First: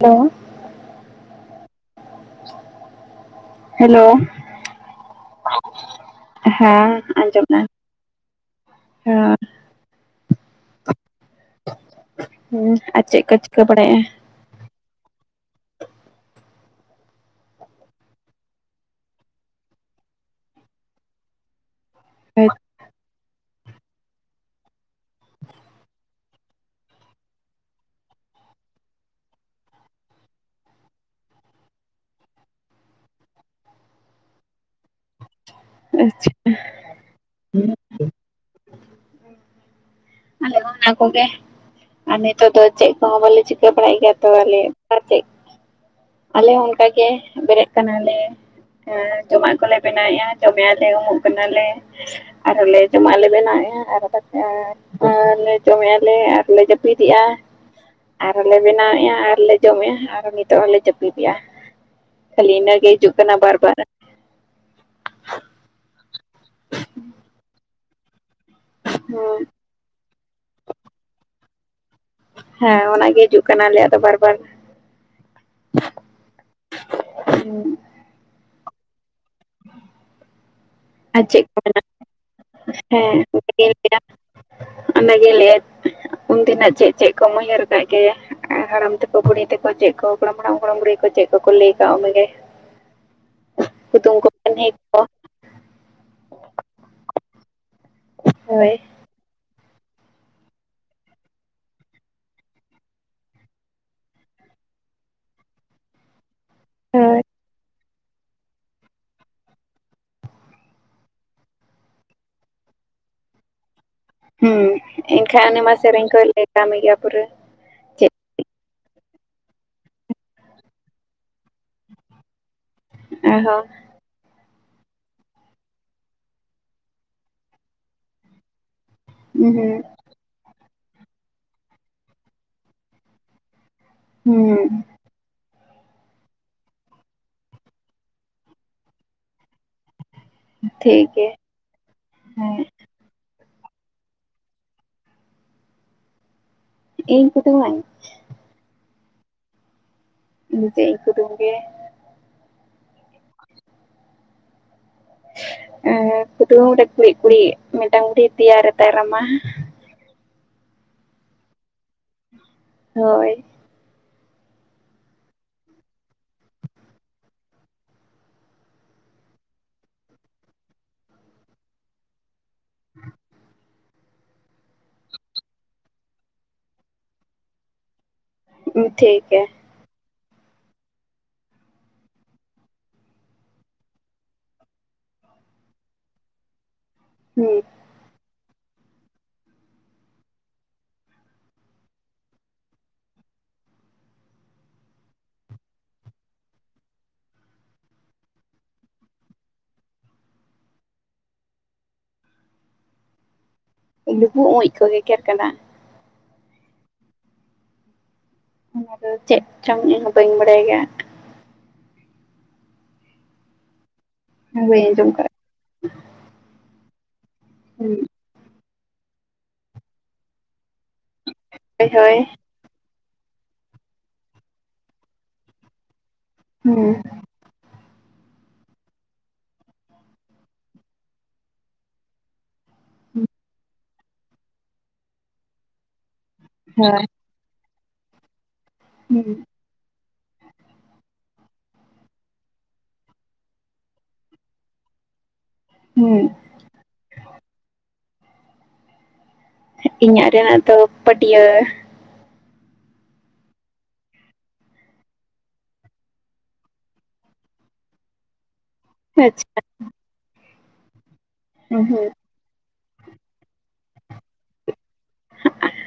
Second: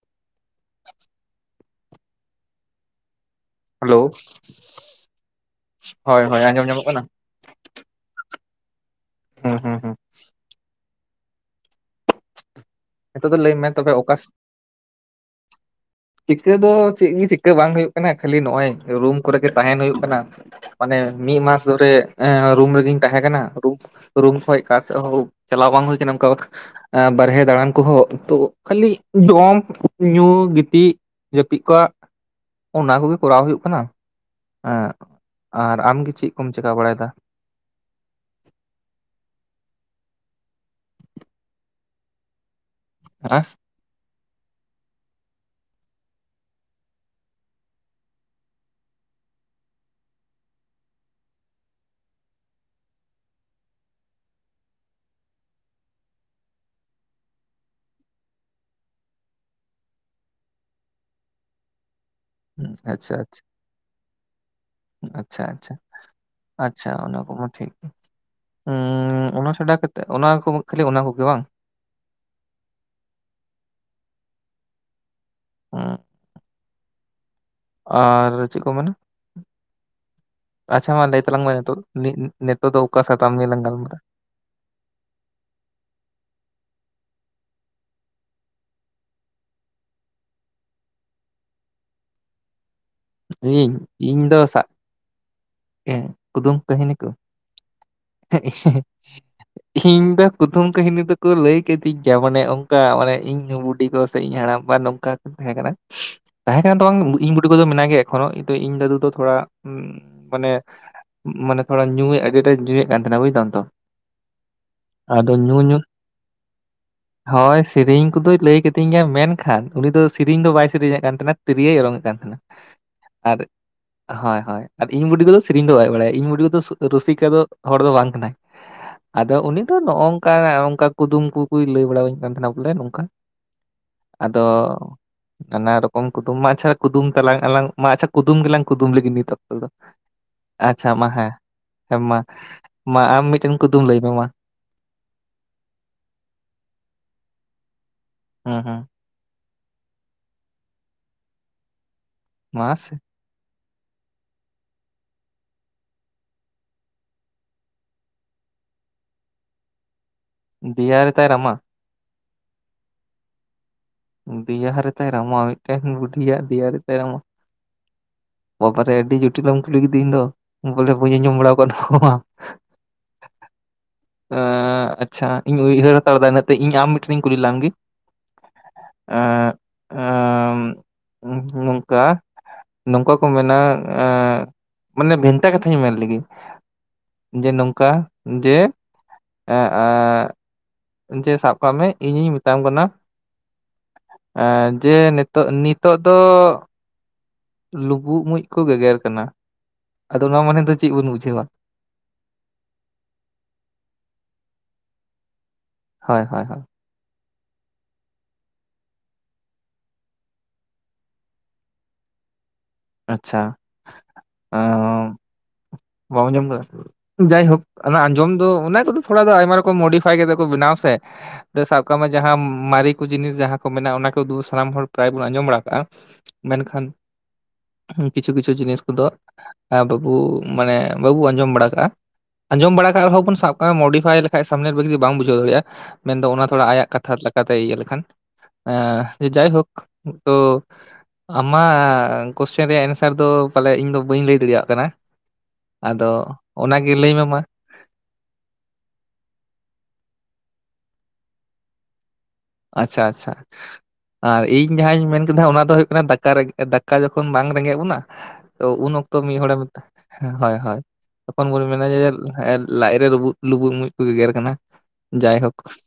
Hello [inaudible] [inaudible] [inaudible] hello ᱦᱳᱭ ᱦᱳᱭ ᱟᱸᱡᱚᱢ ᱧᱟᱢᱚᱜ ᱦᱮᱸ ᱠᱟᱱᱟ᱾ ᱟᱸᱡᱚᱢ ᱱᱟ ᱦᱩᱸ ᱦᱩᱸ ᱦᱩᱸ [unintelligible] ᱪᱮᱫ ᱱᱤᱛᱚᱜ ᱠᱚ ᱫᱚ ᱞᱟᱹᱭ ᱪᱤᱠᱟᱹ ᱢᱮ ᱛᱚᱵᱮ ᱵᱟᱲᱟᱭᱮᱜᱼᱟ᱾ ᱚᱠᱟ ᱪᱤᱠᱟᱹ ᱫᱚ ᱪᱮᱫ ᱜᱮ ᱪᱤᱠᱟᱹ ᱵᱟᱝ ᱦᱩᱭᱩᱜ ᱠᱟᱱᱟ ᱠᱷᱟᱞᱞᱤ ᱱᱚᱜᱼᱚᱭ ᱨᱩᱢ ᱠᱚᱨᱮᱜ ᱛᱟᱦᱮᱱ ᱦᱩᱭᱩᱜ ᱠᱟᱱᱟ᱾ ᱢᱟᱱᱮ ᱢᱤᱫ ᱢᱟᱥ ᱫᱷᱚᱨᱮ ᱨᱩᱢ ᱨᱮᱜᱤᱧ ᱛᱟᱦᱮᱸ ᱠᱟᱱᱟ ᱨᱩᱢ᱾ ᱨᱩᱢ ᱠᱷᱚᱪᱚ ᱟᱸᱠᱟ ᱥᱮᱫ ᱦᱚᱸ ᱪᱟᱞᱟᱣ ᱵᱟᱝ ᱦᱩᱭ ᱟᱠᱟᱱᱟ ᱚᱱᱠᱟ ᱵᱟᱨᱦᱮ ᱫᱟᱬᱟᱱ᱾ ᱠᱚᱦᱚᱜ ᱛᱚ ᱠᱷᱟᱹᱞᱤ ᱡᱚᱢ ᱧᱩ ᱜᱤᱛᱤᱡ ᱡᱟᱹᱯᱤᱫ ᱠᱚᱜ᱾ ᱚᱱᱟ ᱠᱚᱜᱮ ᱠᱚᱨᱟᱣ ᱦᱩᱭᱩᱜ ᱠᱟᱱᱟ ᱮᱸ, ᱟᱨ ᱟᱢᱜᱮ ᱟᱪᱪᱷᱟ ᱪᱮᱫ ᱠᱚᱢ ᱪᱤᱠᱟᱹ ᱵᱟᱲᱟᱭᱮᱫᱟ᱾ ᱟᱞᱮ ᱚᱱᱟ ᱠᱚᱜᱮ ᱟᱨ ᱱᱤᱛᱚᱜ ᱫᱚ ᱪᱮᱫ ᱠᱚᱦᱚᱸ ᱵᱟᱞᱮ ᱟᱪᱪᱷᱟ ᱪᱤᱠᱟᱹ ᱵᱟᱲᱟᱭᱮᱫ ᱜᱮᱭᱟ ᱛᱚ ᱟᱞᱮ ᱪᱮᱫ᱾ ᱟᱞᱮ ᱦᱚᱸ ᱚᱱᱠᱟᱜᱮ ᱵᱮᱨᱮᱫ ᱠᱟᱱᱟᱞᱮ᱾ ᱦᱮᱸ ᱡᱚᱢᱟᱜ ᱠᱚᱞᱮ ᱵᱮᱱᱟᱣᱮᱫᱼᱟ ᱡᱚᱢᱮᱞᱮ ᱩᱢᱚᱜ ᱠᱟᱱᱟᱞᱮ᱾ ᱟᱨ ᱞᱮ ᱡᱚᱢᱟᱜ ᱵᱮᱱᱟᱣ ᱟᱨ [inaudible] ᱟᱨ ᱞᱮ ᱡᱚᱢᱮᱫᱼᱟ ᱞᱮ ᱟᱨᱞᱮ ᱡᱟᱹᱯᱤᱫᱮᱜᱼᱟ᱾ ᱟᱨ ᱞᱮ ᱵᱮᱱᱟᱣᱮᱫᱼᱟ ᱟᱨᱞᱮ ᱡᱚᱢᱮᱫᱼᱟ ᱟᱨ ᱱᱤᱛᱚᱜ ᱦᱚᱸᱞᱮ [inaudible] ᱡᱟᱯᱤᱫᱮᱼᱟ ᱠᱷᱞᱤ ᱤᱱᱟᱹ ᱜᱮ ᱦᱤᱡᱩᱜ ᱟᱪᱪᱷᱟ ᱠᱟᱱᱟ ᱵᱟᱨ ᱵᱟᱨ᱾ ᱟᱪᱪᱷᱟ ᱟᱪᱪᱷᱟ ᱟᱪᱪᱷᱟ ᱚᱱᱟ ᱠᱚᱢᱟ ᱴᱷᱤᱠ ᱩᱸ ᱚᱱᱟ ᱪᱷᱟᱰᱟ ᱠᱟᱛᱮ᱾ ᱚᱱᱟ ᱠᱚ ᱠᱷᱟᱹᱞᱤ ᱚᱱᱟ ᱠᱚᱜᱮ ᱵᱟᱝ᱾ ᱦᱮᱸ ᱚᱱᱟᱜᱮ ᱦᱤᱡᱩᱜ ᱠᱟᱱᱟ ᱟᱞᱮᱭᱟᱜ ᱫᱚ ᱵᱟᱨ ᱵᱟᱨ᱾ ᱩᱸ [unintelligible] ᱟᱨ ᱪᱮᱫ ᱠᱚ ᱢᱮᱱᱟ᱾ [unintelligible] ᱟᱪᱪᱷᱟ ᱢᱟ ᱞᱟᱹᱭ ᱟᱨ ᱛᱟᱞᱟᱝ ᱪᱮᱫ ᱠᱚ ᱢᱮᱱᱟ ᱱᱤᱛᱚᱜ, ᱱᱤᱛᱚᱜ ᱫᱚ ᱚᱠᱟ ᱥᱟᱛᱟᱢ ᱱᱭᱮ ᱞᱟᱝ ᱜᱟᱞᱢᱟᱨᱟᱝᱼᱟ᱾ ᱚᱱᱟᱜᱮ ᱞᱟᱹᱭᱟ ᱩᱱᱫᱤᱱᱟᱜ ᱪᱮᱫ ᱪᱮᱫ ᱠᱚᱢ ᱩᱭᱦᱟᱹᱨ ᱟᱠᱟᱫ ᱜᱮᱭᱟ᱾ ᱦᱟᱲᱟᱢ ᱛᱮᱠᱚ ᱵᱩᱲᱦᱤ ᱛᱮᱠᱚ ᱪᱮᱫ ᱠᱚ ᱜᱚᱲᱟᱢ ᱦᱟᱲᱟᱢ ᱜᱚᱲ ᱵᱩᱲᱦᱤ ᱠᱚ ᱪᱮᱫ ᱠᱚᱠᱚ ᱞᱟᱹᱭ ᱠᱟᱜ ᱢᱮᱜᱮᱭᱟ᱾ ᱤᱧ ᱤᱧ ᱫᱚ ᱥᱟ ᱠᱟᱹᱦᱱᱤ ᱠᱚ ᱮᱸ ᱠᱩᱫᱩᱢ ᱠᱟᱹᱱ ᱠᱚ [inaudible] ᱤᱧ ᱫᱚ ᱠᱩᱫᱷᱩᱢ ᱠᱟᱹᱦᱱᱤ ᱫᱚᱠᱚ ᱞᱟᱹᱭ ᱠᱤᱫᱤᱧ ᱜᱮᱭᱟ ᱢᱟᱱᱮ ᱚᱱᱠᱟ ᱢᱟᱱᱮ ᱤᱧ ᱦᱚᱸ ᱤᱧ ᱵᱩᱰᱦᱤ ᱜᱚ ᱦᱟᱲᱟᱢᱵᱟ ᱱᱚᱝᱠᱟ ᱛᱟᱦᱮᱸ ᱠᱟᱱᱟ ᱛᱟᱹᱦᱮ ᱵᱟᱝ ᱦᱳᱭ ᱤᱧ ᱵᱩᱰᱷᱤ ᱠᱚᱫᱚ ᱢᱮᱱᱟᱭ᱾ ᱮ ᱮᱠᱷᱚᱱᱳ ᱤᱧ ᱫᱟᱫᱩ ᱫᱚ ᱛᱷᱚᱲᱟ ᱢᱟᱱᱮ ᱢᱟᱱᱮ ᱛᱷᱚᱲᱟ ᱧᱩᱭ ᱟᱹᱰᱤ ᱟᱸᱴᱮ ᱧᱩᱭᱮᱫ ᱠᱟᱱᱟᱦᱮᱱᱟ ᱵᱩᱡᱛᱟᱢ ᱛᱚ᱾ ᱦᱩᱸ ᱟᱫᱚ ᱮᱱᱠᱷᱟᱱ ᱧᱩ ᱧᱩ ᱩᱱᱤᱢᱟ ᱥᱮᱨᱮᱧ ᱠᱚ ᱞᱟᱹᱭ ᱵᱟᱲᱟ ᱜᱮᱭᱟ ᱯᱩᱨᱟᱹ᱾ ᱦᱳᱭ ᱥᱮᱨᱮᱧ ᱪᱮᱫ ᱠᱚᱫᱚᱭ ᱞᱟᱹᱭ ᱠᱟᱹᱛᱤᱤᱧ ᱜᱮᱭᱟ ᱢᱮᱱᱠᱷᱟᱱ, ᱩᱱᱤ ᱫᱚ ᱥᱮᱨᱮᱧ ᱫᱚ ᱵᱟᱭ ᱥᱮᱨᱮᱧ ᱮᱮᱫ ᱠᱟᱱ ᱛᱟᱦᱮᱱᱟ ᱛᱤᱨᱭᱳ ᱨᱚᱨᱚᱝ ᱮᱫ ᱠᱟᱱ ᱛᱟᱦᱮᱸᱱᱟ᱾ ᱟᱨ ᱟᱨᱦᱚᱸ ᱦᱳᱭ ᱦᱳᱭ ᱟᱨ ᱤᱧ ᱵᱩᱰᱤᱜᱚᱫᱚ ᱥᱮᱨᱮᱧ ᱫᱚ ᱵᱟᱭ ᱵᱟᱲᱟᱭᱟ ᱤᱧ ᱵᱩᱰᱤᱜᱚᱫᱚ ᱨᱩᱥᱤᱠᱟ ᱫᱚ ᱦᱚᱲ ᱫᱚ ᱵᱟᱝ ᱠᱟᱱᱟᱭ᱾ [inaudible] ᱟᱫᱚ ᱩᱱᱤ ᱫᱚ ᱦᱩᱸ ᱱᱚᱜᱼᱚ ᱱᱚᱝᱠᱟ ᱠᱩᱫᱩᱢ ᱠᱚᱠᱚᱭ ᱞᱟᱹᱭ ᱵᱟᱲᱟᱹᱧ ᱠᱟᱱ ᱛᱟᱦᱮᱱᱟ ᱵᱚᱞᱮ ᱱᱚᱝᱠᱟ᱾ ᱟᱫᱚ ᱦᱩᱸ ᱱᱟᱱᱟ ᱨᱚᱠᱚᱢ ᱠᱩᱫᱩᱢ ᱢᱟ ᱟᱪᱪᱷᱟ ᱠᱩᱫᱩᱢ ᱛᱟᱞᱟᱝ ᱟᱞᱟᱝ᱾ ᱢᱟ ᱟᱪᱪᱷᱟ ᱠᱩᱫᱢ ᱜᱮᱞᱟᱝ ᱠᱩᱫᱩᱢ ᱞᱟᱹᱜᱤᱫ ᱱᱤᱛ ᱚᱠᱛᱚ ᱫᱚ᱾ ᱟᱪᱪᱷᱟ ᱴᱷᱤᱠ ᱢᱟ ᱜᱮᱭᱟ ᱦᱮᱸ ᱦᱮᱸ ᱢᱟ ᱦᱮᱸ ᱢᱟ ᱟᱢ ᱢᱤᱫᱴᱮᱱ ᱠᱩᱫᱩᱢ ᱞᱟᱹᱭ ᱢᱮ ᱢᱟ᱾ ᱤᱧ ᱠᱩᱫᱩᱢ ᱟᱹᱧ ᱦᱮᱸ ᱦᱮᱸ ᱤᱧ ᱫᱚ ᱪᱮᱫ ᱠᱩᱫᱩᱢ ᱜᱮ ᱢᱟ ᱥᱮ ᱮᱸ ᱠᱩᱫᱩ ᱨᱮ ᱠᱩᱲᱤ ᱠᱩᱲᱤ ᱢᱤᱫᱴᱟᱝ ᱰᱟᱝᱨᱤ ᱯᱮᱭᱟ ᱨᱮᱛᱟᱭ ᱨᱟᱢᱟ? ᱫᱤᱭᱟ ᱨᱮᱛᱟᱭ ᱨᱟᱢᱟ᱾ ᱦᱳᱭ ᱫᱮᱤᱭᱟ ᱨᱮᱛᱟᱭ ᱨᱟᱢᱟ ᱢᱤᱫᱴᱮᱱ ᱵᱩᱰᱤᱭᱟᱜ ᱫᱮᱤᱭᱟᱨᱮ ᱛᱟᱭ ᱨᱚᱢᱟ᱾ ᱵᱟᱵᱟᱨᱮ ᱟᱹᱰᱤ ᱡᱚᱴᱤᱞ ᱮᱢ ᱠᱩᱞᱤ ᱠᱤᱫᱤᱧ ᱫᱚ ᱵᱚᱞᱮ ᱵᱟᱹᱧ ᱟᱸᱡᱚᱢ ᱵᱟᱲᱟ ᱟᱠᱟᱣᱫᱟ ᱱᱚᱣᱟ ᱢᱟ᱾ [unintelligible] ᱟᱪᱪᱷᱟ ᱤᱧ ᱩᱭᱦᱟᱹᱨ ᱦᱟᱛᱟᱲ ᱮᱟ ᱤᱱᱟᱹᱜ ᱤᱧ ᱟᱢ ᱢᱤᱫᱴᱷᱮᱱᱤᱧ ᱠᱩᱞᱤ ᱞᱮᱢᱜᱮ? ᱴᱷᱤᱠᱮ ᱾ ᱱᱚᱝᱠᱟ ᱱᱚᱝᱠᱟ, ᱠᱚ ᱢᱮᱱᱟ ᱢᱟᱱᱮ ᱵᱷᱮᱱᱛᱟ ᱠᱟᱛᱷᱟᱧ ᱢᱮᱱ ᱞᱮᱜᱮ ᱡᱮ ᱦᱩᱸ ᱱᱚᱝᱠᱟᱼᱼ ᱡᱮ [unintelligible] ᱡᱮ ᱥᱟᱵ ᱠᱟᱜ ᱢᱮ ᱤᱧᱤᱧ ᱢᱮᱛᱟᱟᱢ ᱠᱟᱱᱟ᱾ ᱡᱮ ᱱᱤᱛᱚᱜ ᱱᱤᱛᱚᱜ ᱫᱚᱼᱼ ᱞᱩᱵᱩᱜ ᱢᱩᱡ ᱠᱚ ᱜᱮᱜᱮᱨ ᱠᱟᱱᱟ ᱟᱫᱚ ᱚᱱᱟ ᱢᱟᱱᱮ ᱫᱚ ᱪᱮᱫ ᱵᱚᱱ ᱵᱩᱡᱷᱟᱹᱣᱟ? ᱞᱩᱵᱩᱜ ᱚᱡ ᱠᱚ ᱜᱮᱜᱮᱨ ᱠᱟᱱᱟ? ᱦᱳᱭ ᱦᱳ ᱦᱳᱭ᱾ ᱚᱱᱟᱫᱚ ᱪᱮᱫ ᱪᱚᱝ ᱤᱧ ᱦᱚᱸ ᱵᱟᱹᱧ ᱵᱟᱲᱟᱭ ᱜᱮᱭᱟ᱾ ᱟᱪᱪᱷᱟ᱾ ᱦᱟᱹᱭᱧ ᱚᱸ ᱡᱚᱢ, ᱵᱟᱢ ᱟᱸᱡᱚᱢ ᱠᱟᱫᱟ ᱡᱟᱭᱦᱳᱠ ᱦᱩᱸ ᱚᱱᱟ ᱟᱸᱡᱚᱢ ᱫᱚ ᱚᱱᱟ ᱠᱚᱫᱚ᱾ ᱚᱱᱟᱫᱚ ᱟᱭᱢᱟ ᱨᱚᱠᱚᱢ ᱢᱳᱰᱤᱯᱷᱟᱭ ᱠᱟ ᱠᱚ ᱵᱮᱱᱟᱣ ᱥᱮ ᱥᱟᱵ ᱦᱳᱭ ᱠᱟᱜ ᱢᱮ ᱦᱳᱭ ᱡᱟᱦᱟᱸ ᱢᱟᱨᱮ ᱠᱚ ᱡᱤᱱᱤᱥ ᱡᱟᱦᱟᱸ ᱠᱚ ᱢᱮᱱᱟᱜᱼᱟ ᱚᱱᱟ ᱠᱚ ᱥᱟᱱᱟᱢ ᱦᱚᱲ ᱯᱨᱟᱭ ᱵᱚᱱ ᱟᱸᱡᱚᱢ ᱵᱟᱲᱟ ᱠᱟᱜᱼᱟ ᱢᱮᱱᱠᱷᱟᱱᱼᱼ ᱦᱩᱸ ᱠᱤᱪᱷᱩ ᱠᱤᱪᱷᱩ ᱡᱤᱱᱤᱥ ᱠᱚᱫᱚ ᱵᱟᱹᱵᱩ᱾ ᱢᱟᱱᱮ ᱵᱟᱵᱚ ᱟᱸᱡᱚᱢ ᱵᱟᱲᱟ ᱠᱟᱜᱼᱟ᱾ ᱟᱸᱡᱚᱢ ᱵᱟᱲᱟ ᱟᱠᱟᱫ ᱨᱮᱦᱚᱸᱚᱱ ᱥᱟᱵᱟᱜ ᱢᱚᱰᱤᱯᱷᱟᱭ ᱞᱮᱠᱟᱱ ᱥᱟᱢᱮ ᱵᱟᱢ ᱵᱩᱡᱟᱹ ᱫᱟᱲᱮᱭᱟᱜᱼᱟ᱾ ᱢᱮᱱᱫᱚ ᱚᱱᱟ ᱛᱷᱚᱲᱟ ᱟᱭᱟᱜ ᱦᱳᱭ ᱠᱟᱛᱷᱟ ᱞᱮᱠᱟᱛᱮ ᱤᱭᱟᱹ ᱞᱮᱠᱷᱟᱱ ᱦᱩᱸ ᱡᱟᱭᱦᱳᱠ᱾ ᱛᱚ ᱟᱢᱟᱜ ᱠᱚᱥᱪᱮᱱ ᱨᱮᱭᱟᱜ ᱮᱱᱥᱟᱨ ᱫᱚ ᱯᱟᱞᱮ ᱤᱧ ᱫᱚ ᱵᱟᱹᱧ ᱞᱟᱹᱭ ᱫᱟᱲᱮᱭᱟᱜ ᱠᱟᱱᱟ᱾ ᱟᱫᱚ ᱦᱩᱸ ᱚᱱᱟᱜᱮ ᱞᱟᱹᱭ ᱢᱮ ᱢᱟ᱾ ᱤᱧᱟᱹᱜ ᱨᱮᱱᱟᱜ ᱫᱚ ᱯᱟᱹᱴᱭᱟᱹ᱾ ᱟᱪᱪᱷᱟ ᱟᱪᱪᱷᱟ᱾ ᱟᱨ ᱤᱧ ᱡᱟᱦᱟᱸᱧ ᱢᱮᱱ ᱠᱮᱫᱟ ᱚᱱᱟ ᱫᱚᱳᱭᱜ ᱠᱟᱱᱟ ᱫᱟᱠᱟ ᱨᱮᱮᱡ ᱫᱟᱠᱟ ᱡᱚᱠᱷᱚᱱ ᱵᱟᱝ ᱨᱮᱸᱜᱮᱡ ᱵᱚᱱᱟ ᱾ ᱛᱚ ᱩᱱ ᱚᱠᱛᱚ ᱢᱤᱫ ᱦᱚᱲᱮ ᱟᱪᱪᱷᱟ ᱢᱮ ᱦᱳᱭ ᱦᱳᱭ ᱛᱚᱠᱷᱚᱱ ᱵᱚᱱ ᱢᱮᱱᱟ ᱡᱮᱼᱼ ᱦᱩᱸ ᱦᱸ ᱞᱟᱡ ᱨᱮ ᱞᱩᱵᱩᱜ ᱞᱩᱵᱩᱜ ᱢᱩᱡ ᱠᱚ ᱜᱮᱜᱮᱨ ᱠᱟᱱᱟ ᱡᱟᱭᱦᱳᱠ᱾ ᱦᱮᱸ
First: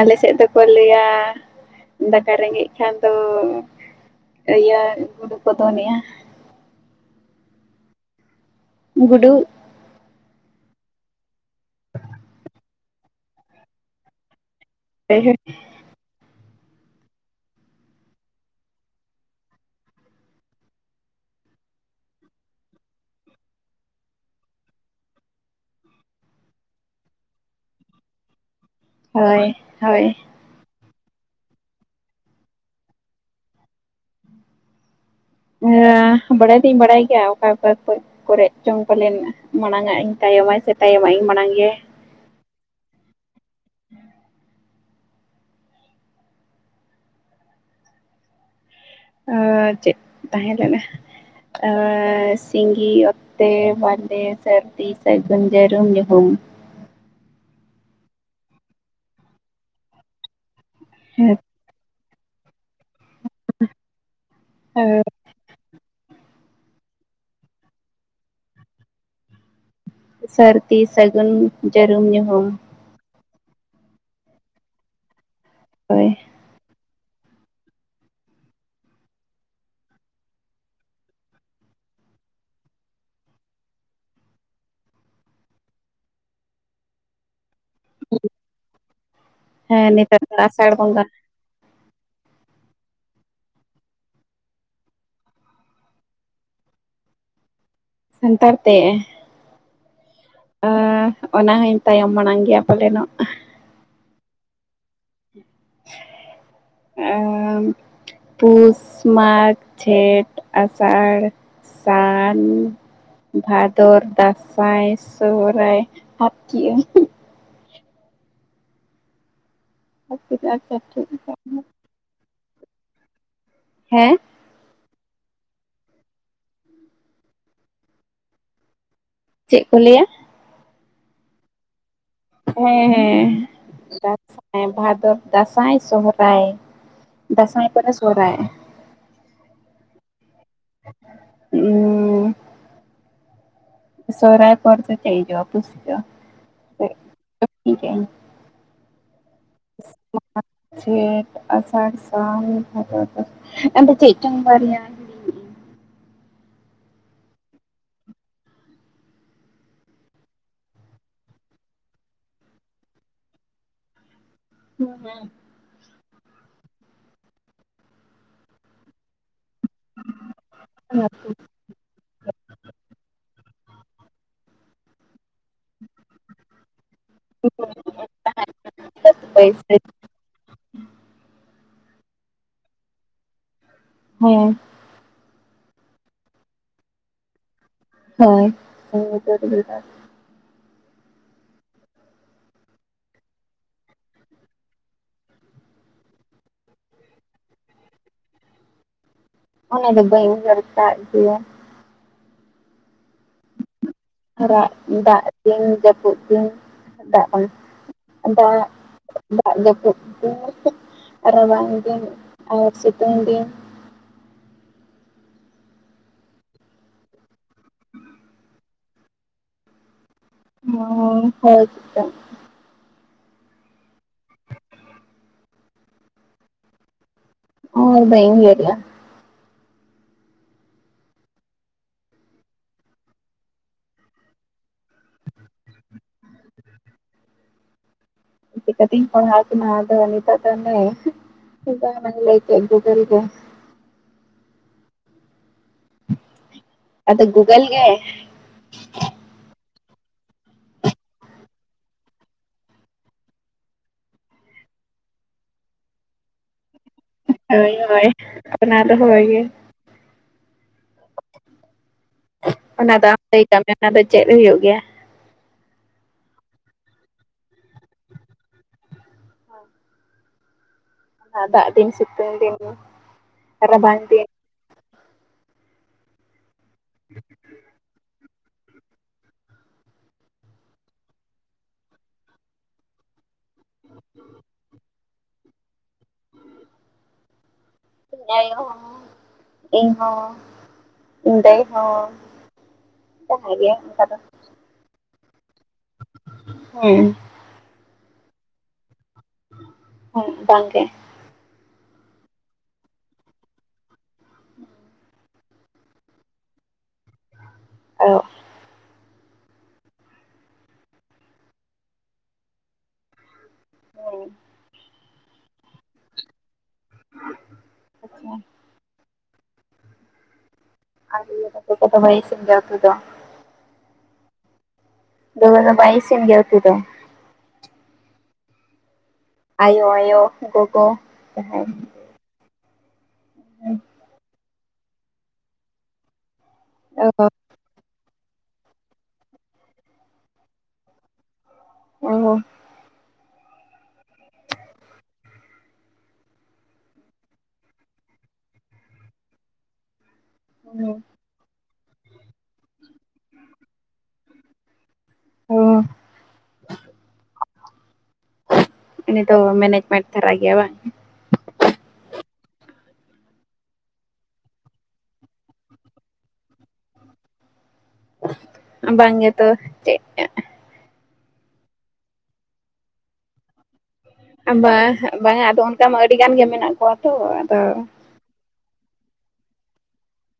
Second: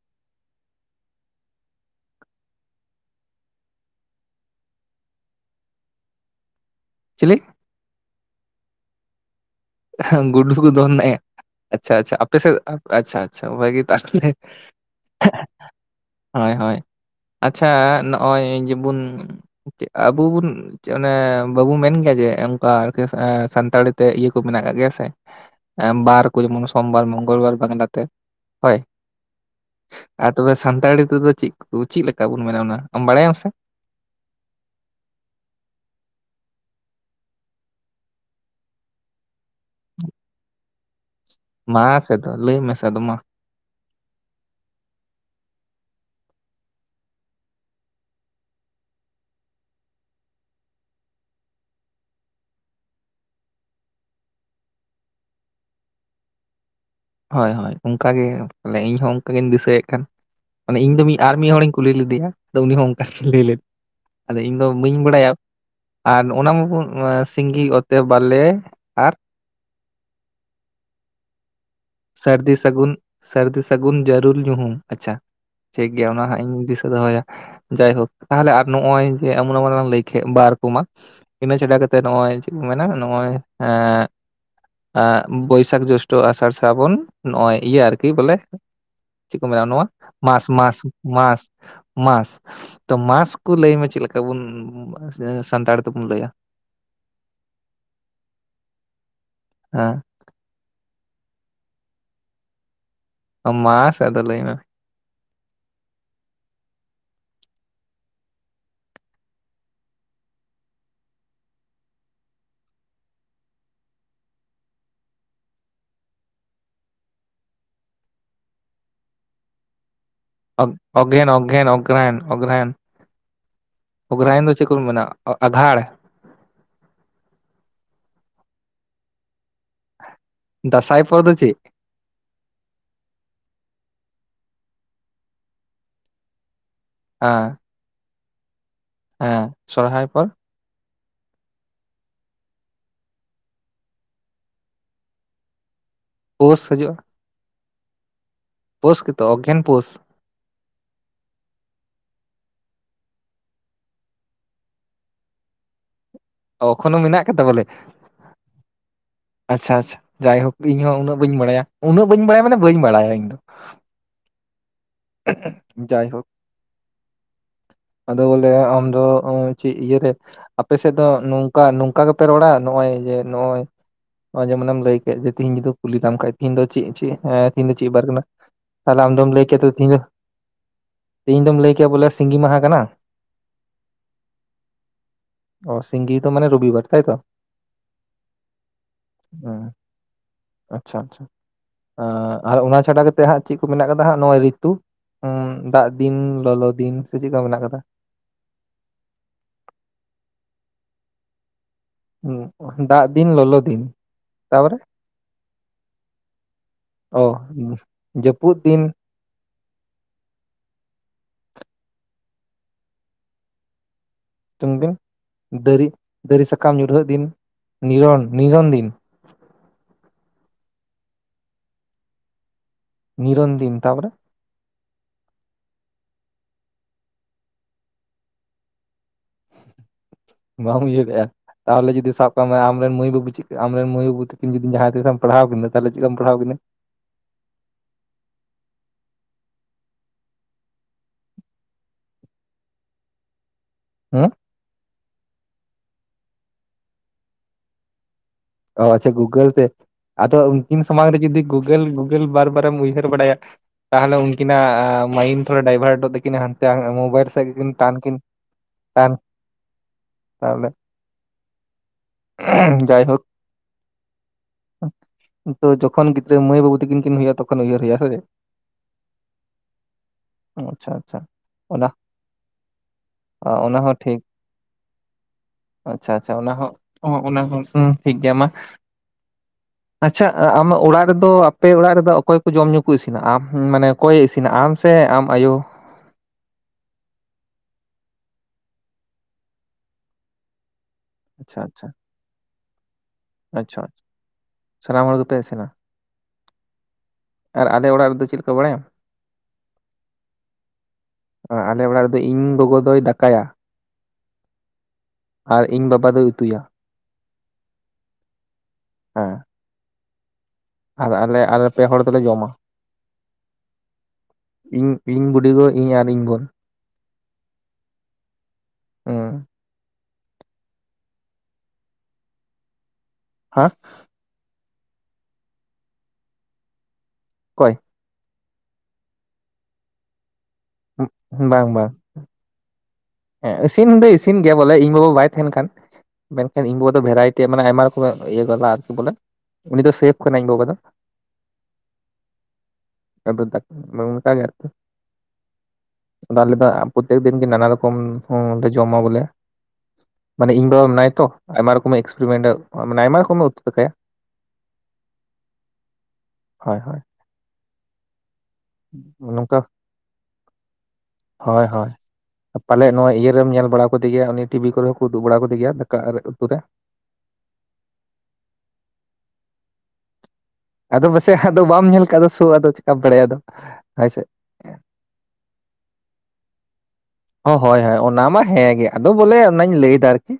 ᱟᱞᱮ ᱥᱮᱫ ᱫᱚᱠᱚ ᱞᱟᱹᱭᱟ ᱫᱟᱠᱟ ᱨᱮᱸᱜᱮᱡ ᱠᱷᱟᱱ ᱫᱚ? ᱤᱭᱟᱹ ᱜᱩᱰᱩ ᱠᱚ ᱫᱚᱱᱮᱜᱼᱟ᱾ ᱪᱤᱞᱤ ᱜᱩᱰᱩ ᱜᱩᱰᱩ ᱠᱚ ᱫᱚᱱ ᱟᱪᱪᱷᱟ ᱟᱪᱪᱷᱟ ᱟᱯᱮ ᱥᱮ ᱟᱪᱪᱷᱟ ᱟᱪᱪᱷᱟ ᱵᱷ ᱜᱮ ᱛᱟᱦᱚᱞᱮ᱾ ᱦᱸ [unintelligible] ᱦᱳᱭ ᱦᱳᱭ ᱟᱪᱪᱷᱟ ᱱᱚᱜᱼᱚᱭ ᱡᱮᱵᱚᱱᱼᱼ ᱟᱵᱚ ᱵᱚᱱ ᱚᱱᱮ ᱵᱟᱵᱚᱱ ᱢᱮᱱ ᱜᱮᱭᱟ ᱡᱮ ᱚᱱᱠᱟᱠᱤ ᱥᱟᱱᱛᱟᱲᱤ ᱛᱮ ᱤᱭᱟᱹᱼᱼ ᱢᱮᱱᱟᱜ ᱠᱟᱜ ᱜᱮᱭᱟ ᱥᱮ ᱵᱟᱨ ᱠᱚ ᱡᱮᱢᱚᱱ ᱥᱚᱢᱵᱟᱨ ᱢᱚᱝᱜᱚᱞ ᱵᱟᱨ ᱵᱟᱝᱞᱟᱛᱮ ᱦᱳᱭ, ᱦᱳᱭ ᱦᱳᱭ ᱟᱨ ᱛᱚᱵᱮ ᱥᱟᱱᱛᱟᱲᱤ ᱛᱮᱫᱚ ᱪᱮᱫ ᱠᱚ ᱪᱮᱫ ᱞᱮᱠᱟ ᱵᱩᱱ ᱢᱮᱱᱟ ᱚᱱᱟ ᱟᱢ ᱵᱟᱲᱟᱭᱟᱢ ᱥᱮ? ᱦᱮ ᱵᱟᱲᱟᱭ ᱫᱤᱧ ᱵᱟᱲᱟᱭ ᱜᱮᱭᱟ ᱚᱠᱟ ᱚᱠᱟ᱾ ᱠᱚᱨᱮ ᱡᱚᱝ ᱯᱟᱞᱮᱱ ᱢᱟᱲᱟᱝᱼᱜ ᱤᱧ ᱛᱟᱭᱚᱢ ᱥᱮ ᱛᱟᱭᱚᱢᱟᱜ ᱤᱧ ᱢᱟᱲᱟᱝ᱾ ᱜᱮ ᱢᱟᱟᱥᱮᱫ ᱞᱟᱹᱭ ᱢᱮᱥᱮ ᱟ ᱫᱚ ᱢᱟ᱾ ᱪᱮᱫ ᱛᱟᱦᱮᱸᱞᱮᱱᱟ ᱥᱤᱸᱜᱤ ᱚᱛᱮ ᱛᱮ ᱵᱟᱞᱮ ᱥᱟᱹᱨᱫᱤ ᱥᱟᱹᱜᱩᱱ ᱡᱟᱹᱨᱩᱢ ᱧᱩᱷᱩᱢ᱾ ᱦᱳᱭ ᱦᱳᱭ ᱚᱱᱠᱟᱟᱜ ᱜᱮ ᱛᱟᱦᱚᱞᱮ ᱤᱧᱦᱚᱸ ᱚᱱᱠᱟᱜᱤᱧ ᱫᱤᱥᱟᱹᱭᱮᱫ ᱠᱟᱱ᱾ ᱢᱟᱱᱮ ᱤᱧ ᱫᱚ ᱢᱤᱫ ᱟᱨ ᱢᱤᱫ ᱦᱚᱲᱤᱧ ᱠᱩᱞᱤ ᱞᱮᱫᱮᱭᱟ ᱟᱫᱚ ᱩᱱᱤ ᱦᱚᱸ ᱚᱱᱠᱟᱧ ᱞᱟᱹᱭ ᱞᱮᱫᱮ ᱟᱫᱚ ᱤᱧ ᱫᱚ ᱵᱟᱹᱧ ᱵᱟᱲᱟᱭᱟ᱾ ᱟᱨ ᱚᱱᱟ ᱢᱟᱵᱚᱱ ᱥᱤᱸᱜᱤ ᱚᱛᱮ ᱵᱟᱞᱮᱼᱼ ᱥᱟᱨᱫᱤ ᱥᱟᱹᱜᱩᱱ ᱡᱟᱹᱨᱩᱢ ᱥᱟᱹᱨᱫᱤ ᱧᱩᱦᱩᱢ ᱥᱟᱹᱜᱩᱱ ᱥᱟᱹᱨᱫᱤ ᱥᱟᱹᱜᱩᱱ ᱡᱟᱹᱨᱩᱢ ᱧᱩᱦᱩᱢ ᱟᱪᱪᱷᱟ ᱴᱷᱤᱠᱜᱮᱭᱟ ᱦᱳᱭ ᱚᱱᱟ ᱦᱟᱸᱜ ᱤᱧ ᱫᱤᱥᱟᱹ ᱫᱚᱦᱚᱭᱟ ᱡᱟᱭᱦᱳᱠ ᱛᱟᱦᱚᱞᱮ ᱟᱨ ᱱᱚᱜᱼᱚᱭ ᱡᱮ ᱮᱢᱚᱱ ᱮᱢᱚᱱ ᱞᱟᱝ ᱞᱟᱹᱭ ᱠᱮᱜ ᱵᱟᱨ ᱠᱚᱢᱟ ᱤᱱᱟᱹ ᱪᱷᱟᱰᱟ ᱠᱟᱛᱮ ᱱᱚᱜᱼᱚᱭ ᱪᱮᱫ ᱠᱚ ᱢᱮᱱᱟ ᱱᱚᱜᱼᱚᱭ ᱮᱸ ᱵᱳᱭᱥᱟᱠ ᱡᱳᱥᱴᱳ ᱟᱥᱟᱨ ᱥᱟᱱ ᱥᱨᱟᱵᱚᱱ ᱱᱚᱜᱼᱚᱭ ᱤᱭᱟᱹ ᱟᱨᱠᱤ ᱵᱚᱞᱮ ᱪᱮᱫ ᱠᱚ ᱢᱮᱱᱟ ᱱᱚᱣᱟ ᱦᱮᱸ ᱱᱮᱛᱟᱨ ᱫᱚ ᱢᱟᱥ ᱟᱥᱟᱲ ᱢᱟᱥ ᱵᱚᱸᱜᱟ ᱢᱟᱥ ᱢᱟᱥ ᱛᱚ ᱢᱟᱥ ᱠᱚ ᱞᱟᱹᱭ ᱢᱮ ᱪᱮᱫᱮᱠᱟ ᱵᱚᱱ ᱥᱟᱱᱛᱟᱲ ᱛᱮᱵᱚᱱ ᱞᱟᱹᱭᱟ ᱥᱟᱱᱛᱟᱲ ᱛᱮ ᱟᱸ ᱚᱸᱻ ᱚᱱᱟ ᱦᱚᱸᱧ ᱛᱟᱭᱚᱢ ᱢᱟᱲᱟᱝ ᱜᱮᱭᱟ ᱯᱟᱞᱮᱱᱚᱜ ᱢᱟ ᱥᱮ ᱟᱫᱚ ᱞᱟᱹᱭ ᱢᱮ ᱮᱸ ᱯᱩᱥ ᱢᱟᱜᱽ ᱡᱷᱮᱸᱴ ᱟᱥᱟᱲ ᱥᱟᱱ ᱵᱷᱟᱫᱚᱨ ᱫᱟᱸᱥᱟᱭ ᱥᱚᱦᱨᱟᱭ ᱟᱛ ᱠᱮ ᱟᱹᱧ ᱚᱜᱷᱮᱱ ᱚᱜᱷᱮᱱ ᱚᱜᱽᱨᱟᱭᱟᱱ ᱚᱜᱽᱨᱟᱭᱟᱱ ᱦᱮᱸ ᱚᱜᱽᱨᱟᱭᱤᱱ ᱫᱚ ᱪᱮᱫ ᱠᱚ ᱢᱮᱱᱟ ᱟᱜᱷᱟᱬ ᱪᱮᱫ ᱠᱚ ᱞᱟᱹᱭᱟ ᱫᱟᱸᱥᱟᱭ ᱯᱚᱨᱮ ᱫᱚ ᱪᱮᱫ ᱦᱮᱸ ᱦᱮᱸ ᱫᱟᱸᱥᱟᱭ ᱵᱷᱟᱫᱚᱨ ᱫᱟᱸᱥᱟᱭ ᱥᱚᱦᱨᱟᱭ ᱦᱮᱸ ᱫᱟᱸᱥᱟᱭ ᱯᱚᱨᱮ ᱥᱚᱦᱚᱨᱟᱭ ᱦᱮᱸ ᱥᱚᱨᱦᱟᱭ ᱯᱚᱨ ᱩᱸᱻ ᱥᱚᱨᱦᱟᱭ ᱯᱚᱨᱛᱮ ᱪᱮᱫ ᱦᱤᱡᱩᱜᱼᱟ ᱯᱩᱥ ᱦᱤᱡᱩᱜᱼᱟ ᱯᱳᱥ ᱦᱤᱡᱩᱜᱼᱟ᱾ [unintelligible] ᱯᱩᱥ ᱜᱮᱛᱚ ᱚᱜᱽᱜᱷᱮᱱ ᱡᱷᱮᱸᱴ ᱟᱥᱟᱲ ᱥᱟᱱ ᱵᱷᱟᱫᱚᱨ ᱫᱟᱸᱥᱟᱭ ᱟᱫᱚ ᱪᱮᱫ ᱪᱚᱝ ᱵᱟᱨᱭᱟ ᱚᱠᱷᱚᱱᱳ ᱢᱮᱱᱟᱜ ᱠᱟᱫᱟ ᱵᱚᱞᱮ ᱟᱪᱪᱷᱟ ᱟᱪᱪᱷᱟ ᱡᱟᱭᱦᱳᱠ ᱤᱧᱦᱚᱸ ᱩᱱᱟᱹᱜ ᱵᱟᱹᱧ ᱵᱟᱲᱟᱭᱟ ᱩᱱᱟᱹᱜ ᱵᱟᱹᱧ ᱵᱟᱲᱟᱭᱟ ᱢᱟᱱᱮ ᱵᱟᱹᱧ ᱵᱟᱲᱟ ᱤᱧ ᱫᱚ ᱦᱮᱸ ᱦᱮᱸ ᱡᱟᱭᱦᱳᱠ ᱟᱫᱚ ᱵᱚᱞᱮ ᱟᱢ ᱫᱚ ᱩᱸᱻ ᱪᱮᱫ ᱤᱭᱟᱹᱨᱮ ᱟᱯᱮ ᱥᱮᱫ ᱫᱚ ᱱᱚ ᱱᱚᱝᱠᱟ ᱱᱚᱝᱠᱟ ᱜᱮᱯᱮ ᱨᱚᱲᱟ ᱱᱚᱜ-ᱚᱭ ᱡᱮ ᱱᱚᱜᱼᱚᱭ ᱡᱮᱢᱮᱢ ᱞᱟᱹᱭ ᱛᱮᱦᱤᱧ ᱡᱩᱫᱤ ᱠᱩᱞᱤᱠᱟᱢ ᱠᱷᱟᱡ ᱛᱮᱦᱮᱧ ᱫᱚ ᱪᱮᱫ ᱪᱮᱫ ᱛᱤᱦᱤᱧ ᱫᱚ ᱪᱮᱫ ᱵᱟᱨ ᱠᱟᱱᱟ ᱛᱟᱦᱞᱮ ᱟᱢ ᱫᱚᱢ ᱞᱟᱹᱭ ᱠᱮᱭᱟ ᱛᱚ ᱵᱟᱹᱭᱥᱟᱹᱠᱷ ᱛᱤᱦᱤᱧ ᱫᱚᱢ ᱞᱟᱹᱭ ᱠᱮᱭᱟ ᱵᱚᱞᱮ ᱥᱤᱸᱜᱤ ᱢᱟᱦᱟ ᱠᱟᱱᱟ ᱦᱮᱸ ᱚ ᱥᱤᱸᱜᱤ ᱫᱚ ᱢᱟᱱᱮ ᱨᱚᱵᱤ ᱵᱟᱨ ᱛᱟᱭ ᱛᱚ ᱦᱳᱭ ᱥᱤᱸᱜᱤ ᱫᱚ ᱦᱩᱸ ᱨᱚᱵᱤᱵᱟᱨ ᱟᱪᱪᱷᱟ ᱟᱪᱪᱷᱟ ᱟᱨ ᱚᱱᱟ ᱪᱷᱟᱰᱟ ᱠᱟᱛᱮᱫ ᱦᱟᱸᱜ ᱪᱮᱫ ᱠᱚ ᱢᱮᱱᱟᱜ ᱠᱟᱫᱟ ᱦᱟᱸᱜ ᱱᱚᱜᱼᱚᱭ ᱨᱤᱛᱩ ᱨᱤᱛᱩ ᱫᱟᱜ ᱫᱤᱱ ᱞᱚᱞᱚ ᱫᱤᱱ ᱥᱮ ᱪᱮᱫ ᱞᱮᱠᱟ ᱢᱮᱱᱟᱜ ᱠᱟᱫᱟ ᱚᱱᱮ ᱫᱚ ᱵᱟᱹᱧ ᱩᱭᱦᱟᱹᱨ ᱠᱟᱜ ᱜᱮᱭᱟ ᱩᱸ ᱫᱟᱜ ᱫᱤᱱ ᱞᱚᱞᱚ ᱫᱤᱱ ᱟᱨᱟᱜ, ᱛᱟᱯᱚᱨᱮ ᱫᱟᱜ ᱫᱤᱱ ᱡᱟᱹᱯᱩᱫ [inaudible] ᱫᱤᱱ ᱟᱫᱚ ᱚ ᱦᱟᱸᱜ ᱡᱟᱹᱯᱩᱫ ᱫᱟᱜ ᱫᱤᱱ ᱡᱟᱹᱯᱩᱫ ᱠᱚ ᱨᱟᱵᱟᱝ ᱫᱤᱱ ᱟᱨ ᱥᱤᱛᱩᱝ ᱫᱤᱱ ᱥᱤᱩᱛᱩᱝ ᱫᱤᱱ ᱫᱟᱹᱨᱤ ᱫᱟᱹᱨᱤ ᱥᱟᱠᱟᱢ ᱧᱩᱨᱦᱟᱹᱜ ᱫᱤᱱ ᱱᱤᱨᱚᱱ ᱱᱤᱨᱚᱱ ᱫᱤᱱ ᱢᱚᱱᱮ ᱦᱳᱭ ᱦᱳᱭ ᱪᱮᱛᱟ ᱱᱤᱨᱚᱱ ᱫᱤᱱ ᱛᱟᱯᱚᱨᱮ ᱚᱭ ᱵᱟᱹᱧ ᱩᱭᱦᱟᱨᱮᱜᱼᱟ ᱵᱟᱢ ᱩᱭᱦᱟᱹᱨᱮᱫᱼᱟ ᱛᱟᱦᱚᱞᱮ ᱡᱫᱤ ᱥᱟᱵ ᱠᱟᱜ ᱢᱮ ᱟᱢ ᱨᱮᱱ ᱢᱟᱹᱭ ᱵᱟᱹᱵᱩ ᱪᱤᱠ ᱟᱢ ᱨᱮᱱ ᱢᱟᱹᱭ ᱵᱟᱹᱵᱩ ᱛᱤᱠᱤᱱ ᱡᱩᱫᱤ ᱡᱟᱦᱟᱸ ᱛᱤᱥᱮᱢ ᱯᱟᱲᱦᱟᱣ ᱠᱤᱱᱟ ᱛᱟᱦᱚᱞᱮ ᱪᱮᱫ ᱞᱮᱠᱟᱢ ᱯᱟᱲᱦᱟᱣ ᱠᱤᱱᱟ, ᱪᱤᱠᱟᱹᱛᱤᱧ ᱯᱟᱲᱦᱟᱣ ᱠᱤᱱᱟ ᱟᱫᱚ ᱱᱤᱛᱚᱜ ᱫᱚ ᱟᱱᱮ ᱞᱟᱹᱭ ᱠᱮᱫ ᱜᱩᱜᱩᱞ ᱜᱮ ᱦᱮᱸ ᱟᱫᱚ ᱜᱳᱜᱚᱞ ᱜᱮᱼ ᱚ ᱟᱪᱪᱷᱟ ᱜᱩᱜᱳᱞ ᱛᱮ ᱟᱫᱚ ᱩᱱᱠᱤᱱ ᱥᱟᱢᱟᱝ ᱨᱮ ᱡᱩᱫᱤ ᱜᱩᱜᱳᱞ ᱜᱩᱜᱳᱞ ᱵᱟᱨ ᱵᱟᱨ ᱮᱢ ᱩᱭᱦᱟᱹᱨ ᱵᱟᱲᱟᱭᱟᱼᱼ ᱛᱟᱦᱚᱞᱮ ᱩᱱᱠᱤᱱᱟᱜ ᱢᱟᱭᱤᱱᱰ ᱛᱷᱚᱲᱟ ᱰᱟᱭᱵᱷᱟᱨᱴᱚᱜ ᱛᱟᱹᱠᱤᱱᱟ ᱦᱟᱱᱛᱮ ᱢᱳᱵᱟᱭᱤᱞ ᱥᱮᱫ ᱜᱮᱠᱤᱱ ᱦᱳᱭ ᱴᱟᱱ ᱦᱳᱭ ᱠᱤᱱ ᱚᱱᱟ ᱫᱚ ᱴᱟᱱ ᱦᱳᱭ ᱜᱮ ᱛᱟᱦᱚᱞᱮ ᱚᱱᱟ ᱫᱚ [unintelligible] ᱟᱢ ᱡᱟᱭᱦᱳᱠ ᱞᱟᱹᱭ ᱠᱟᱜ ᱢᱮ ᱚᱱᱟ ᱫᱚ ᱪᱮᱫ ᱦᱩᱭᱩᱜ ᱜᱮᱭᱟ ᱛᱚ ᱡᱚᱠᱷᱚᱱ ᱜᱤᱫᱽᱨᱟᱹ ᱢᱟᱹᱭ ᱵᱟᱹᱵᱩ ᱛᱟᱠᱤᱱ ᱦᱩᱭᱩᱜᱟ ᱛᱚᱠᱷ ᱩᱭᱦᱟᱹᱨ ᱦᱩᱭᱩᱜ ᱟᱭᱟ ᱥᱮ ᱟᱪᱪᱷᱟ ᱟᱪᱪᱷᱟ ᱫᱟᱜ ᱚᱱᱟ ᱫᱤᱱ ᱥᱤᱛᱩᱤᱱ ᱫᱤᱱ ᱚᱱᱟ ᱦᱚᱸ ᱨᱟᱵᱟᱱ ᱴᱷᱤᱠ ᱫᱤᱱ ᱟᱪᱪᱷᱟ ᱟᱪᱪᱷᱟ ᱚᱱᱟ ᱦᱚᱸ ᱚᱱᱟ ᱦᱚᱸ ᱦᱩᱸ ᱴᱷᱤᱠᱜᱮᱭᱟ ᱢᱟ [inaudible] ᱟᱪᱪᱷᱟ ᱟᱢᱟᱜ ᱚᱲᱟᱜ ᱨᱮᱫᱚ ᱟᱯᱮ ᱚᱲᱟᱜ ᱨᱮᱫᱚ ᱚᱠᱚᱭ ᱠᱚ ᱡᱚᱢ ᱧᱩ ᱠᱚ ᱤᱥᱤᱱᱟᱜ ᱢᱟᱱᱮ? ᱚᱠᱚᱭᱮ ᱤᱥᱤᱱᱟ? ᱟᱢ ᱥᱮ ᱟᱢ ᱟᱭᱳ? ᱤᱧ ᱟᱭᱳ ᱦᱚᱸ ᱤᱧ ᱦᱚᱸ ᱤᱧ ᱫᱟ. ᱭ ᱟᱪᱪᱷᱟ ᱟᱪᱪᱷᱟ ᱦᱚᱸ ᱡᱟᱦᱟᱸᱭ ᱜᱮ ᱟᱪᱪᱷᱟ ᱚᱱᱠᱟ ᱫᱚ ᱥᱟᱱᱟᱢ ᱦᱚᱲ ᱜᱮᱯᱮ ᱤᱥᱤᱱᱟ ᱦᱮᱸ ᱟᱨ ᱟᱞᱮ ᱚᱲᱟᱜ ᱨᱮᱫᱚ ᱪᱮᱫ ᱠᱚ ᱵᱟᱲᱟᱭᱟᱢ ᱦᱸ ᱵᱟᱝ ᱜᱮ ᱟᱞᱮ ᱚᱲᱟᱜ ᱨᱮᱫᱚ ᱤᱧ ᱜᱚᱜᱚ ᱫᱚᱭ ᱫᱟᱠᱟᱭᱟ᱾ ᱟᱨ ᱤᱧ ᱵᱟᱵᱟ ᱫᱚᱭ ᱩᱛᱩᱭᱟ᱾ ᱚ ᱦᱮᱸ ᱟᱨ ᱟᱞᱮ ᱟᱞᱮ ᱯᱮ ᱦᱚᱲ ᱫᱚᱞᱮ ᱡᱚᱢ-ᱟ ᱦᱮᱸ ᱤᱧ ᱤᱧ ᱵᱩᱰᱤᱜᱚ ᱤᱧ ᱟᱨ ᱤᱧ ᱵᱚᱱ ᱚ [unintelligible] ᱦᱩᱸ [inaudible] ᱦᱮᱸ ᱵᱩᱱᱩ ᱫᱚ ᱵᱟᱭ ᱤᱥᱤᱱ ᱜᱮᱭᱟ ᱩᱛᱩᱫᱚ? ᱚᱠᱚᱭ? ᱟᱭᱳ ᱟᱭᱳ ᱜᱚᱜᱚ ᱵᱟᱝ ᱡᱟᱦᱟᱸᱭ ᱫᱚ᱾ ᱵᱟᱝ ᱦᱮᱸ ᱤᱥᱤᱱ ᱫᱚ ᱤᱥᱤᱱ ᱜᱮᱭᱟ ᱵᱚᱞᱮ ᱤᱧ ᱵᱟᱵᱟ ᱵᱟᱭ ᱛᱟᱦᱮᱱ ᱠᱷᱟᱱ, ᱢᱮᱱᱠᱷᱟᱱ ᱤᱧ ᱵᱟᱵᱟ ᱫᱚ ᱵᱷᱮᱨᱟᱭᱴᱤ᱾ ᱢᱟᱱᱮ ᱟᱭᱢᱟ ᱨᱚᱠᱚᱢ ᱤᱭᱟᱹ ᱜᱚᱫᱟ ᱟᱨᱠᱤ ᱵᱚᱞᱮ ᱩᱱᱤ ᱫᱚ ᱥᱮᱯᱷ ᱠᱟᱱᱟᱭ ᱤᱧ ᱵᱟᱵᱟ ᱫᱚ᱾ ᱚᱻ [inaudible] ᱟᱫᱚ ᱟᱞᱮ ᱫᱚ ᱯᱚᱨᱛᱮᱠ ᱫᱤᱱ ᱜᱮ ᱱᱟᱱᱟ ᱨᱚᱠᱚᱢ ᱦᱚᱸ ᱡᱚᱢᱟ ᱵᱚᱞᱮ ᱢᱟᱱᱮ ᱤᱧ ᱵᱟᱵᱟ ᱢᱮᱱᱟᱭ ᱛᱚ ᱟᱭᱢᱟ ᱨᱚᱠᱚᱢ ᱮᱠᱥᱯᱮᱨᱤᱢᱮᱱᱴ ᱢᱟᱱᱮ ᱟᱭᱢᱟ ᱨᱚᱠᱚᱢᱮ ᱮ ᱩᱛᱩ ᱫᱟᱠᱟᱭᱟ ᱦᱳᱭ ᱦᱳᱭ ᱩᱱᱤ ᱫᱚ ᱱᱚᱝᱠᱟ ᱢᱮᱱᱮᱡᱢᱮᱱᱴ ᱫᱷᱟᱨᱟ ᱜᱮᱭᱟ ᱵᱟᱝ᱾ ᱦᱳᱭ ᱦᱳᱭ ᱯᱟᱞᱮ ᱱᱚᱣᱟ ᱤᱭᱟᱹᱟᱹᱨᱮᱢ ᱧᱮᱞ ᱵᱟᱲᱟ ᱟᱠᱟᱫᱮ ᱜᱮᱭᱟ ᱩᱱᱤ ᱴᱤᱵᱷᱤ ᱠᱚᱨᱮ ᱦᱚᱸ ᱠᱚ ᱩᱫᱩᱜ ᱵᱟᱲᱟᱫᱮᱭᱟ ᱫᱟᱠᱟ ᱨᱮ ᱩᱛᱩ ᱨᱮ ᱵᱟᱝᱜᱮ ᱛᱚ ᱪᱮ.. ᱟᱫᱚ ᱯᱟᱥᱮᱡ ᱟᱫᱚ ᱵᱟᱢ ᱧᱮᱞ ᱠᱟᱜ ᱥᱳ ᱟᱫᱚ ᱪᱮᱠᱟᱢ ᱵᱟᱲᱟᱭᱟ ᱟᱫᱚ ᱦᱳᱭᱥᱮ ᱵᱟᱝ, ᱵᱟᱝ ᱟᱫᱚ ᱚᱱᱠᱟ ᱢᱟ ᱟᱹᱰᱤ ᱜᱟᱱ ᱜᱮ ᱢᱮᱱᱟᱜ ᱠᱚᱣᱟ ᱛᱚ ᱚ ᱟᱫᱚ ᱦᱳᱭ ᱦᱳᱭ ᱚᱱᱟ ᱢᱟ ᱦᱮᱸ ᱜᱮ ᱟᱫᱚ ᱵᱚᱞᱮ ᱚᱱᱟᱧ ᱞᱟᱹᱭᱫᱟ ᱟᱨᱠᱤ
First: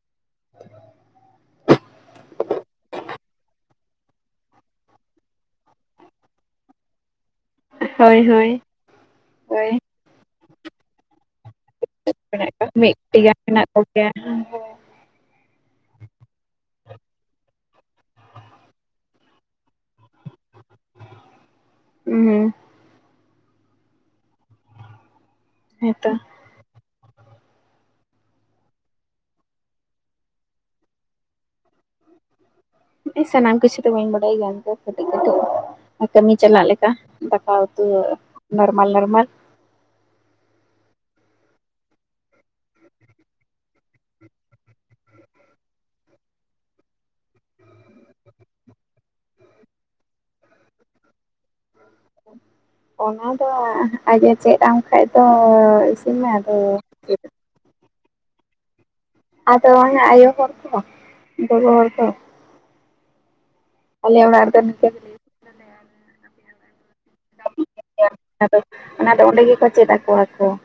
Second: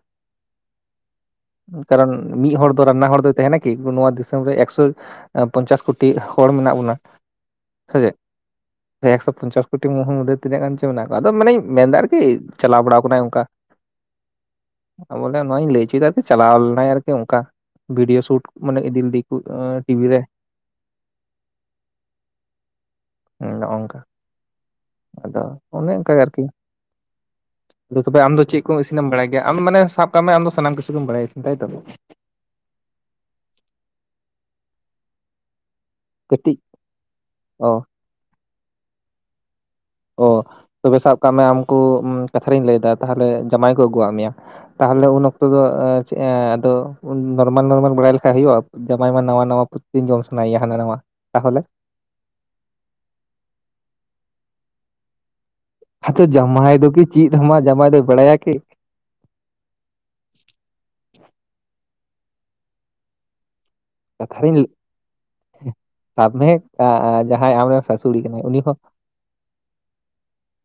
ᱠᱟᱨᱚᱱ ᱢᱤᱫ ᱦᱚᱲ ᱫᱚ ᱨᱟᱱᱱᱟ ᱦᱚᱲ ᱫᱚᱭ ᱛᱟᱦᱮᱱᱟ ᱠᱤᱛᱩ ᱱᱚᱣᱟ ᱫᱤᱥᱚᱢ ᱨᱮ ᱮᱠᱥᱚᱼᱼ ᱯᱚᱧᱪᱟᱥ ᱠᱳᱴᱤ ᱦᱚᱲ ᱢᱮᱱᱟᱜ ᱵᱚᱱᱟ ᱥᱮ ᱦᱳᱭ ᱦᱳᱭ ᱪᱮᱫ ᱮᱠᱥᱚ ᱯᱚᱧᱪᱟᱥ ᱦᱳᱭ ᱠᱳᱴᱤ ᱢᱩ ᱢᱩᱫᱽᱮ ᱛᱤᱱᱟᱹᱜ ᱜᱟᱱ ᱪᱮ ᱢᱮᱱᱟᱜ ᱠᱚᱣᱟ ᱟᱫᱚ ᱢᱟᱱᱮᱧᱼᱼ ᱢᱮᱱᱫᱟ ᱟᱨᱠᱤ ᱢᱮᱱᱟᱜ ᱠᱚᱣᱟ ᱪᱟᱞᱟᱣ ᱵᱟᱲᱟ ᱢᱤᱫᱴᱤ ᱠᱟᱱᱟᱭ ᱜᱟᱱ ᱚᱱᱠᱟ ᱢᱮᱱᱟᱜ ᱠᱚᱜᱮᱭᱟ ᱵᱚᱞᱮ ᱱᱚᱣᱟᱧ ᱞᱟᱹᱭ ᱦᱚᱪᱚᱭᱮᱫᱟ ᱪᱟᱞᱟᱣ ᱞᱮᱱᱟᱭ ᱟᱨᱠᱤ ᱚᱱᱠᱟ ᱵᱷᱤᱰᱭᱳ ᱥᱩᱴ ᱢᱟᱱᱮ ᱤᱫᱤ ᱞᱮᱫ ᱫᱮᱠᱚ ᱴᱤᱵᱷᱤ ᱨᱮ ᱦᱩᱸ [unintelligible] ᱱᱚᱜᱼᱚ ᱱᱚᱝᱠᱟ, ᱟᱫᱚ ᱚᱱᱮ ᱦᱮᱸᱛᱚ ᱚᱱᱠᱟ ᱜᱮ ᱟᱨᱠᱤ ᱾ [inaudible] ᱟᱫᱚ ᱛᱚᱵᱮ ᱟᱢ ᱫᱚ ᱪᱮᱫ ᱠᱚ ᱤᱥᱤᱱᱮᱢ ᱵᱟᱲᱟᱭ ᱜᱮᱭᱟ ᱾ ᱢᱟᱱᱮ ᱥᱟᱵ ᱠᱟᱜ ᱢᱮ ᱟᱢ ᱥᱟᱱᱟᱢ ᱠᱤᱪᱷᱩᱢ ᱵᱟᱲᱟᱭᱟ, ᱛᱟᱭᱛᱚ᱾ ᱤᱧ ᱥᱟᱱᱟᱢ ᱠᱤᱪᱷᱩ ᱫᱚ ᱵᱟᱹᱧ ᱵᱟᱲᱟᱭ ᱜᱮᱭᱟ ᱚᱱᱠᱟ ᱠᱟᱹᱴᱤᱡ ᱠᱟᱹᱴᱤᱡᱼᱼ ᱠᱟᱹᱢᱤ ᱠᱟᱹᱴᱤᱡ ᱪᱟᱞᱟᱜ ᱞᱮᱠᱟ, ᱫᱟᱠᱟ ᱚ ᱩᱛᱩ ᱱᱚᱨᱢᱟᱞ ᱱᱚᱨᱢᱟᱞ ᱾ ᱚ ᱛᱚᱵᱮ ᱥᱟᱵ ᱠᱟᱜ ᱢᱮ ᱟᱢᱠᱩ, ᱠᱟᱛᱷᱟ ᱨᱤᱧ ᱞᱟᱹᱭᱫᱟ ᱛᱟᱦᱚᱞᱮ ᱡᱟᱢᱟᱭ ᱠᱚ ᱟᱹᱜᱩᱣᱟᱜ ᱢᱮᱭᱟ ᱾ ᱛᱟᱦᱚᱞᱮ ᱩᱱ ᱚᱠᱛᱚ ᱫᱚ ᱮᱸᱻ ᱟᱫᱚ ᱱᱚᱨᱢᱟᱞ ᱱᱚᱨᱢᱟᱞ ᱵᱟᱲᱟᱭ ᱞᱮᱠᱷᱟᱱ ᱦᱩᱭᱩᱜᱼᱟ? ᱡᱟᱢᱟᱭ ᱢᱟ ᱱᱟᱣᱟ ᱱᱟᱣᱟ ᱯᱨᱚᱛᱤᱱ ᱡᱚᱢ ᱥᱟᱱᱟᱭᱭᱟ ᱦᱟᱱᱟ ᱱᱟᱣᱟ, ᱛᱟᱦᱚᱞᱮ? ᱚᱱᱟ ᱫᱚ ᱟᱡᱼᱮ ᱪᱮᱫ ᱟᱢ ᱠᱷᱟᱡ ᱫᱚᱼᱼ ᱟᱫᱚ ᱡᱟᱢᱟᱭ ᱫᱚ ᱠᱤ ᱪᱮᱫ ᱟᱢᱟᱭ, ᱡᱟᱢᱟᱭ ᱫᱚᱭ ᱵᱟᱲᱟᱭᱟ ᱠᱤ? ᱟᱫᱚ ᱟᱭᱳ ᱦᱚᱲᱚᱨᱠᱣᱟ [unintelligible] ᱦᱚᱲᱚᱨᱠᱣᱟ [unintelligible] ᱠᱟᱛᱷᱟ ᱚᱲᱟᱜ ᱨᱮᱫᱚ ᱨᱤᱧ ᱱᱤᱝᱠᱟᱹ ᱜᱮᱞᱮ [inaudible] ᱥᱟᱫᱽ ᱢᱮ, ᱟᱻ ᱡᱟᱦᱟᱸᱭ ᱟᱢᱨᱮ ᱥᱟᱥᱩᱲᱤ ᱠᱟᱱᱟᱭ ᱩᱱᱤ ᱤᱥᱤᱱ ᱦᱚᱸᱼᱼ ᱚᱱᱟ ᱫᱚ ᱚᱸᱰᱮ ᱜᱮᱠᱚ ᱪᱮᱫ ᱟᱠᱚᱣᱟ ᱠᱚ ᱾